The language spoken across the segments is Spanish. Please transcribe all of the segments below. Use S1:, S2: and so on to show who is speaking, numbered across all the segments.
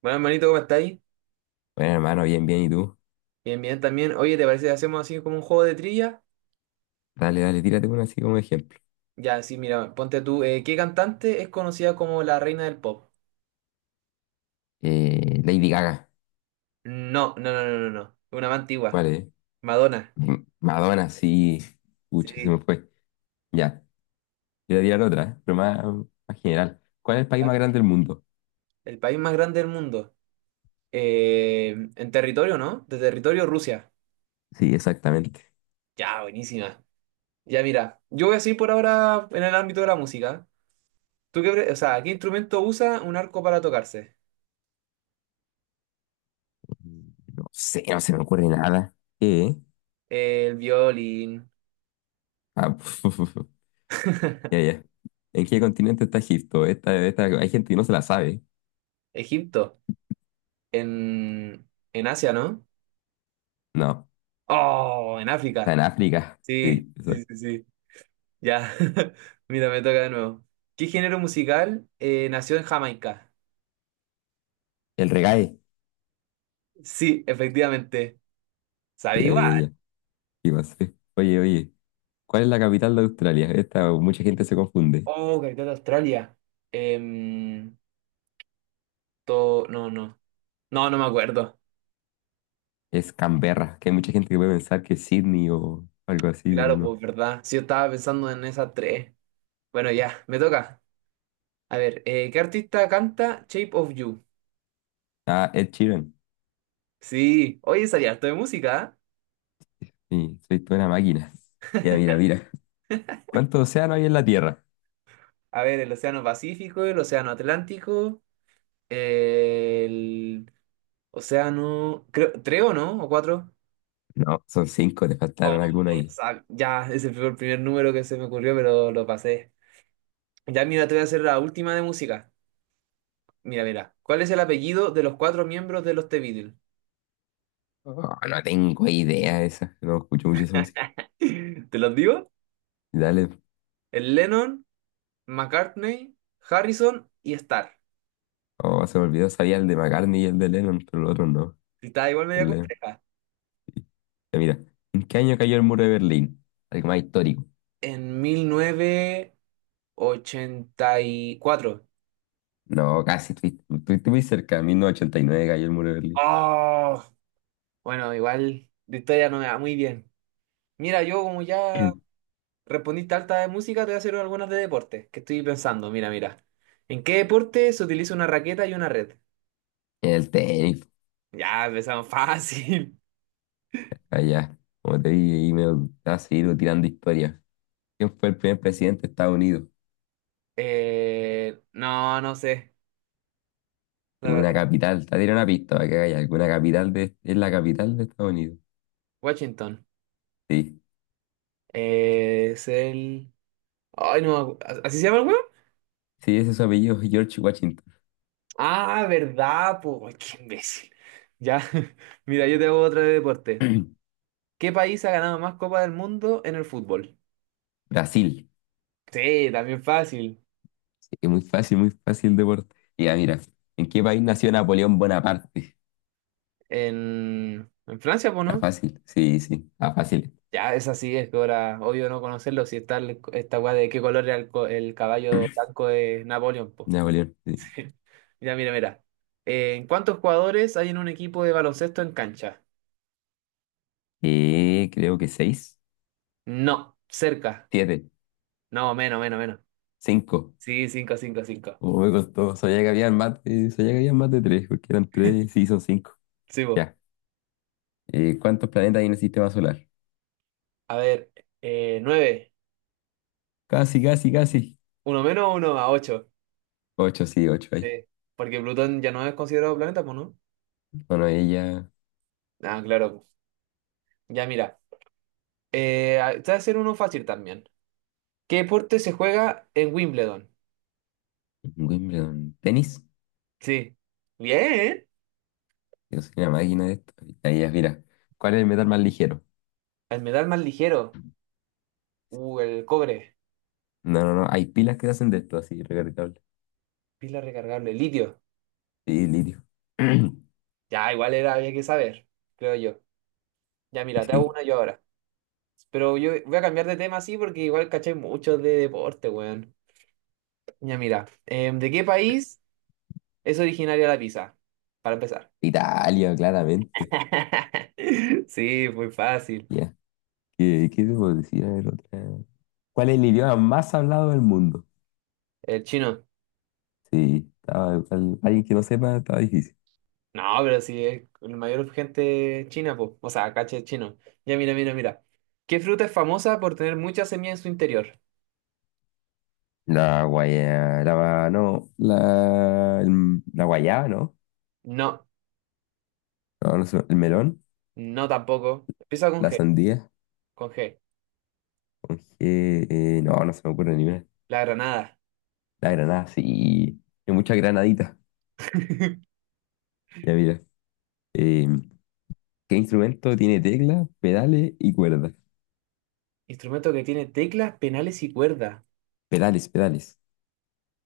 S1: Bueno, hermanito, ¿cómo estáis?
S2: Bueno, hermano, bien, bien, ¿y tú?
S1: Bien, bien también. Oye, ¿te parece que hacemos así como un juego de trivia?
S2: Dale, dale, tírate una así como ejemplo.
S1: Ya, sí, mira, ponte tú. ¿Qué cantante es conocida como la reina del pop?
S2: Lady Gaga.
S1: No, no, no, no, no, no. Una más antigua.
S2: ¿Cuál es?
S1: Madonna.
S2: Madonna, sí. Pucha, se
S1: Sí.
S2: me fue. Ya, voy a tirar otra, ¿eh? Pero más general. ¿Cuál es el país
S1: Ah,
S2: más grande del mundo?
S1: el país más grande del mundo. En territorio, ¿no? De territorio, Rusia.
S2: Sí, exactamente.
S1: Ya, buenísima. Ya, mira, yo voy a seguir por ahora en el ámbito de la música. O sea, ¿qué instrumento usa un arco para tocarse?
S2: No sé, no se me ocurre nada. ¿Qué?
S1: El violín.
S2: Ah, ya, ya. ¿En qué continente está Egipto? Esta, hay gente que no se la sabe.
S1: Egipto. En, en Asia, ¿no?
S2: No,
S1: Oh, en
S2: está
S1: África.
S2: en África.
S1: Sí,
S2: Sí,
S1: sí,
S2: exacto.
S1: sí, sí. Ya. Mira, me toca de nuevo. ¿Qué género musical nació en Jamaica?
S2: El reggae.
S1: Sí, efectivamente.
S2: Ya,
S1: ¿Sabía?
S2: ya, ya. ¿Qué pasó? Oye, oye. ¿Cuál es la capital de Australia? Esta mucha gente se confunde.
S1: Oh, capital de Australia. Em, No, no. No, no me acuerdo.
S2: Es Canberra, que hay mucha gente que puede pensar que es Sydney o algo así, pero
S1: Claro,
S2: no.
S1: pues verdad. Sí, yo estaba pensando en esas tres. Bueno, ya, me toca. A ver, ¿qué artista canta Shape of You?
S2: Ah, Ed Sheeran.
S1: Sí, oye, sabía harto de música. ¿Eh?
S2: Sí, soy toda una máquina. Ya, mira, mira. ¿Cuántos océanos hay en la Tierra?
S1: A ver, el Océano Pacífico, el Océano Atlántico. El océano, creo, ¿tres o no? ¿O cuatro?
S2: No, son cinco, te
S1: Oh,
S2: faltaron alguna ahí.
S1: Ya, ese fue el primer número que se me ocurrió, pero lo pasé. Ya, mira, te voy a hacer la última de música. Mira, mira. ¿Cuál es el apellido de los cuatro miembros de los The Beatles?
S2: Oh, no tengo idea de esa. No escucho mucho esa música.
S1: ¿Te los digo?
S2: Dale.
S1: El Lennon, McCartney, Harrison y Starr.
S2: Oh, se me olvidó. Sabía el de McCartney y el de Lennon, pero los otros no.
S1: Y está igual media
S2: El Lennon,
S1: compleja.
S2: sí. Ya, mira. ¿En qué año cayó el muro de Berlín? Algo más histórico.
S1: En 1984.
S2: No, casi. Estuviste muy cerca. En 1989 cayó el muro de Berlín.
S1: Oh, bueno, igual de historia no me va muy bien. Mira, yo como ya
S2: En
S1: Respondiste alta de música, te voy a hacer algunas de deporte, que estoy pensando, mira, mira. ¿En qué deporte se utiliza una raqueta y una red?
S2: el tenis,
S1: Ya, empezamos fácil.
S2: allá. Como te dije, ahí me va a seguir tirando historias. ¿Quién fue el primer presidente de Estados Unidos?
S1: No, no sé, la
S2: Una
S1: verdad.
S2: capital. Te diré una pista para que haya alguna capital de. Es la capital de Estados Unidos.
S1: Washington.
S2: Sí.
S1: Es el... Ay, no, me ¿así se llama el huevo?
S2: Sí, ese es su apellido, George Washington.
S1: Ah, verdad, pues, qué imbécil. Ya, mira, yo te hago otra de deporte. ¿Qué país ha ganado más Copa del Mundo en el fútbol?
S2: Brasil.
S1: Sí, también fácil.
S2: Sí, es muy fácil deporte. Y ya, mira, ¿en qué país nació Napoleón Bonaparte?
S1: En Francia, pues,
S2: Está
S1: ¿no?
S2: fácil. Sí, sí, está fácil.
S1: Ya, esa sí es ahora, obvio no conocerlo, si está el- esta weá de qué color era el, co- el caballo blanco de Napoleón, po.
S2: Napoleón, sí.
S1: Mira, mira, mira. ¿En cuántos jugadores hay en un equipo de baloncesto en cancha?
S2: Creo que seis,
S1: No, cerca.
S2: siete,
S1: No, menos, menos, menos.
S2: cinco.
S1: Sí, cinco, cinco, cinco.
S2: Oh, me costó. Sabía que había más de tres, porque eran tres, sí, son cinco.
S1: Sí, po.
S2: Ya. ¿Cuántos planetas hay en el sistema solar?
S1: A ver, 9.
S2: Casi, casi, casi.
S1: Uno menos, uno más, ocho.
S2: Ocho, sí, ocho hay.
S1: Sí, porque Plutón ya no es considerado planeta, pues, ¿no?
S2: Bueno, ella,
S1: Ah, claro. Po. Ya, mira. Te voy a hacer uno fácil también. ¿Qué deporte se juega en Wimbledon?
S2: Wimbledon, tenis.
S1: Sí. Bien.
S2: Yo soy una máquina de esto. Ahí ya, mira. ¿Cuál es el metal más ligero?
S1: El metal más ligero. El cobre.
S2: No, no, no. Hay pilas que hacen de esto, así, recargable.
S1: Pila recargable. Litio.
S2: Sí, litio.
S1: Ya, igual era, había que saber, creo yo. Ya, mira, te hago
S2: Sí.
S1: una yo ahora. Pero yo voy a cambiar de tema así porque igual caché mucho de deporte, weón. Ya, mira. ¿De qué país es originaria la pizza? Para empezar.
S2: Italia, claramente.
S1: Sí, muy fácil.
S2: Ya. ¿Qué te puedo decir? A ver, otra. ¿Cuál es el idioma más hablado del mundo?
S1: El chino.
S2: Sí, estaba, alguien que no sepa, estaba difícil.
S1: No, pero sí, es la mayor gente es china, pues. O sea, caché es chino. Ya, mira, mira, mira. ¿Qué fruta es famosa por tener mucha semilla en su interior?
S2: La guaya, la, no, la, la guayaba, ¿no?
S1: No.
S2: No, el melón,
S1: No tampoco. Empieza
S2: la sandía,
S1: Con G.
S2: con G, no, no se me ocurre ni una.
S1: La granada.
S2: La granada, sí, hay muchas granaditas. Ya mira, eh, ¿qué instrumento tiene teclas pedales y cuerdas?
S1: Instrumento que tiene teclas, penales y cuerda.
S2: Pedales, pedales.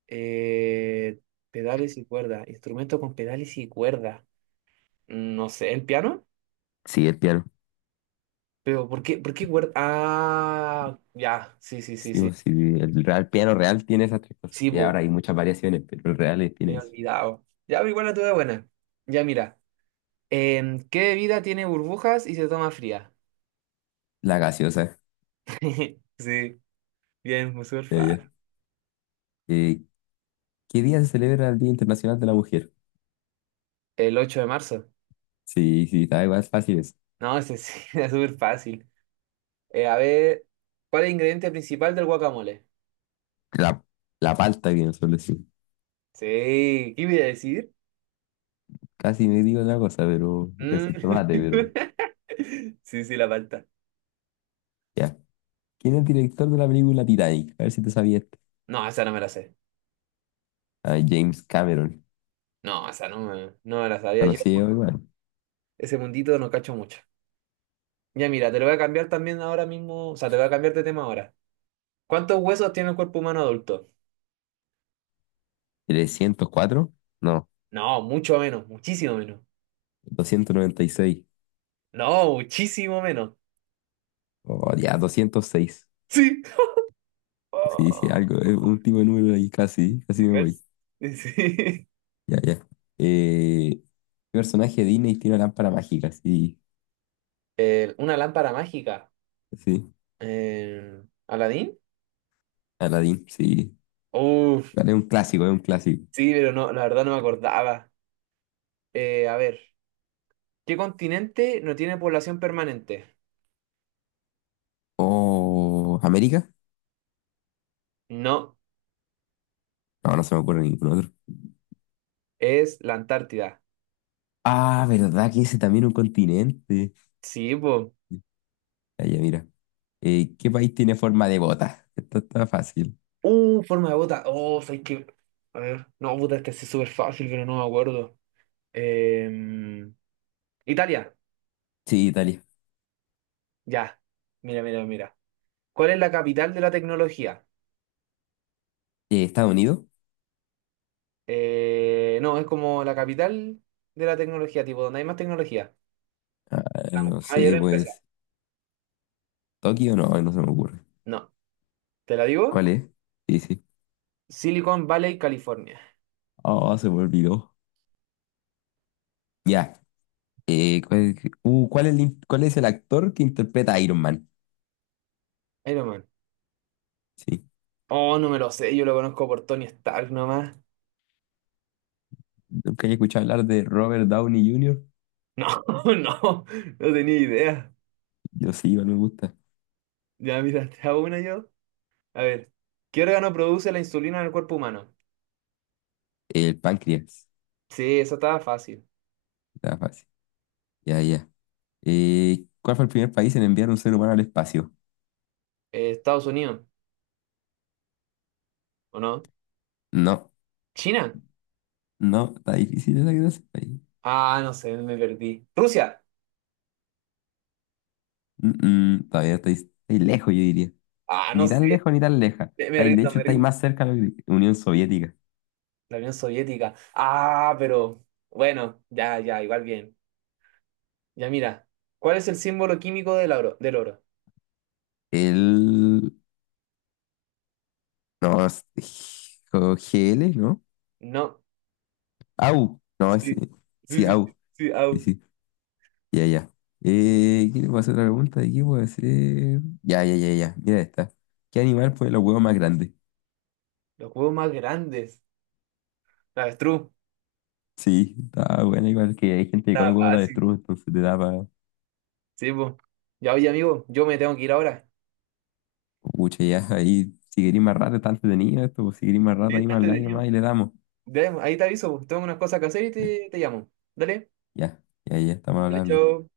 S1: Eh, Pedales y cuerda. Instrumento con pedales y cuerda. No sé, ¿el piano?
S2: Sí, el piano.
S1: Pero por qué cuerda? Ah, ya. Sí, sí, sí,
S2: Sí,
S1: sí.
S2: pues, sí, el real, piano real tiene esas tres cosas.
S1: Sí,
S2: Y
S1: po,
S2: ahora hay muchas variaciones, pero el real
S1: me
S2: tiene
S1: he
S2: eso.
S1: olvidado. Ya, pero igual la tuve buena. Ya, mira. ¿Qué bebida tiene burbujas y se toma fría?
S2: La gaseosa,
S1: Sí, bien, muy súper
S2: ya, ya.
S1: fácil.
S2: Eh, ¿Qué día se celebra el Día Internacional de la Mujer?
S1: El 8 de marzo.
S2: Sí, sí, está igual, es fácil eso.
S1: No, ese sí, era súper fácil. A ver, ¿cuál es el ingrediente principal del guacamole?
S2: La, la palta que suele decir.
S1: Sí, ¿qué iba a decir?
S2: Casi me digo otra cosa, pero voy a
S1: Mm.
S2: decir tomate, pero
S1: Sí, sí, la palta.
S2: ya. ¿Quién es el director de la película Titanic? A ver si te sabías.
S1: No, esa no me la sé.
S2: Ah, James Cameron.
S1: No, esa no me, no me la sabía. Yo
S2: Conocido igual.
S1: ese mundito no cacho mucho. Ya mira, te lo voy a cambiar también ahora mismo. O sea, te voy a cambiar de tema ahora. ¿Cuántos huesos tiene el cuerpo humano adulto?
S2: ¿304? No,
S1: No, mucho menos, muchísimo menos.
S2: 296.
S1: No, muchísimo menos.
S2: Oh, ya, 206.
S1: Sí.
S2: Sí, sí,
S1: Oh,
S2: algo, es un tipo de número ahí, casi, casi me voy.
S1: yes. Sí.
S2: Ya, ya. Eh, ¿Qué personaje de Disney tiene una lámpara mágica? Sí,
S1: Una lámpara mágica.
S2: sí.
S1: ¿Aladín?
S2: Aladdin, sí. Vale, es un clásico, es un clásico.
S1: Sí, pero no, la verdad no me acordaba. A ver, ¿qué continente no tiene población permanente?
S2: Oh, ¿América?
S1: No,
S2: No, no se me ocurre ningún otro.
S1: es la Antártida.
S2: Ah, ¿verdad que ese también es un continente?
S1: Sí, pues.
S2: Allá, mira. ¿Qué país tiene forma de bota? Esto está fácil.
S1: Forma de bota. Oh, sabes que. A ver, no, puta, este sí es súper fácil, pero no me acuerdo. Em, Italia,
S2: Sí, Italia.
S1: ya. Mira, mira, mira. ¿Cuál es la capital de la tecnología?
S2: ¿Estados Unidos?
S1: No, es como la capital de la tecnología, tipo, donde hay más tecnología.
S2: Ah,
S1: La
S2: no
S1: mayor
S2: sé,
S1: empresa.
S2: pues. ¿Tokio? No, no se me ocurre.
S1: No, ¿te la digo?
S2: ¿Cuál es? Sí, sí.
S1: Silicon Valley, California.
S2: Oh, se me olvidó. Ya. Eh, ¿cuál, cuál es el actor que interpreta a Iron Man?
S1: Iron Man.
S2: Sí.
S1: Oh, no me lo sé, yo lo conozco por Tony Stark nomás.
S2: ¿Nunca he escuchado hablar de Robert Downey Jr.?
S1: No, no, no tenía idea.
S2: Yo sí, igual me gusta.
S1: Ya, mira, te hago una yo. A ver, ¿qué órgano produce la insulina en el cuerpo humano?
S2: El páncreas.
S1: Sí, esa estaba fácil.
S2: Está fácil. Ya, ya. ¿Cuál fue el primer país en enviar un ser humano al espacio?
S1: Estados Unidos, ¿o no?
S2: No.
S1: ¿China?
S2: No, está difícil esa que te ahí.
S1: Ah, no sé, me perdí. ¿Rusia?
S2: Mm, Todavía estáis lejos, yo diría.
S1: Ah, no
S2: Ni tan
S1: sé,
S2: lejos ni tan leja.
S1: me
S2: De
S1: rindo,
S2: hecho,
S1: me
S2: estáis
S1: rindo.
S2: más cerca de la Unión Soviética.
S1: La Unión Soviética. Ah, pero bueno, ya, ya, igual bien. Ya, mira, ¿cuál es el símbolo químico del oro? Del oro.
S2: El. No, GL, ¿no?
S1: No.
S2: AU. No, ese.
S1: Sí, sí,
S2: Sí,
S1: sí, sí,
S2: AU.
S1: sí,
S2: Sí,
S1: au.
S2: sí. Ya, ya. ¿Qué le puedo hacer otra pregunta? ¿De qué puedo hacer? Ya, ya, ya, ya. Mira esta. ¿Qué animal pone los huevos más grandes?
S1: Los huevos más grandes. La avestruz.
S2: Sí, está bueno, igual que hay gente que come
S1: Está
S2: huevos de
S1: fácil.
S2: avestruz, entonces te da.
S1: Sí, pues. Ya, oye, amigo, yo me tengo que ir ahora.
S2: Pucha, ya, ahí, si queréis más rato, está entretenido esto, pues, si queréis más
S1: Sí,
S2: rato, ahí
S1: está
S2: más online nomás
S1: entretenido.
S2: y le damos.
S1: Ya, ahí te aviso, pues. Tengo unas cosas que hacer y te llamo. Dale.
S2: Ya, ya, ya, estamos
S1: Vale,
S2: hablando.
S1: chao.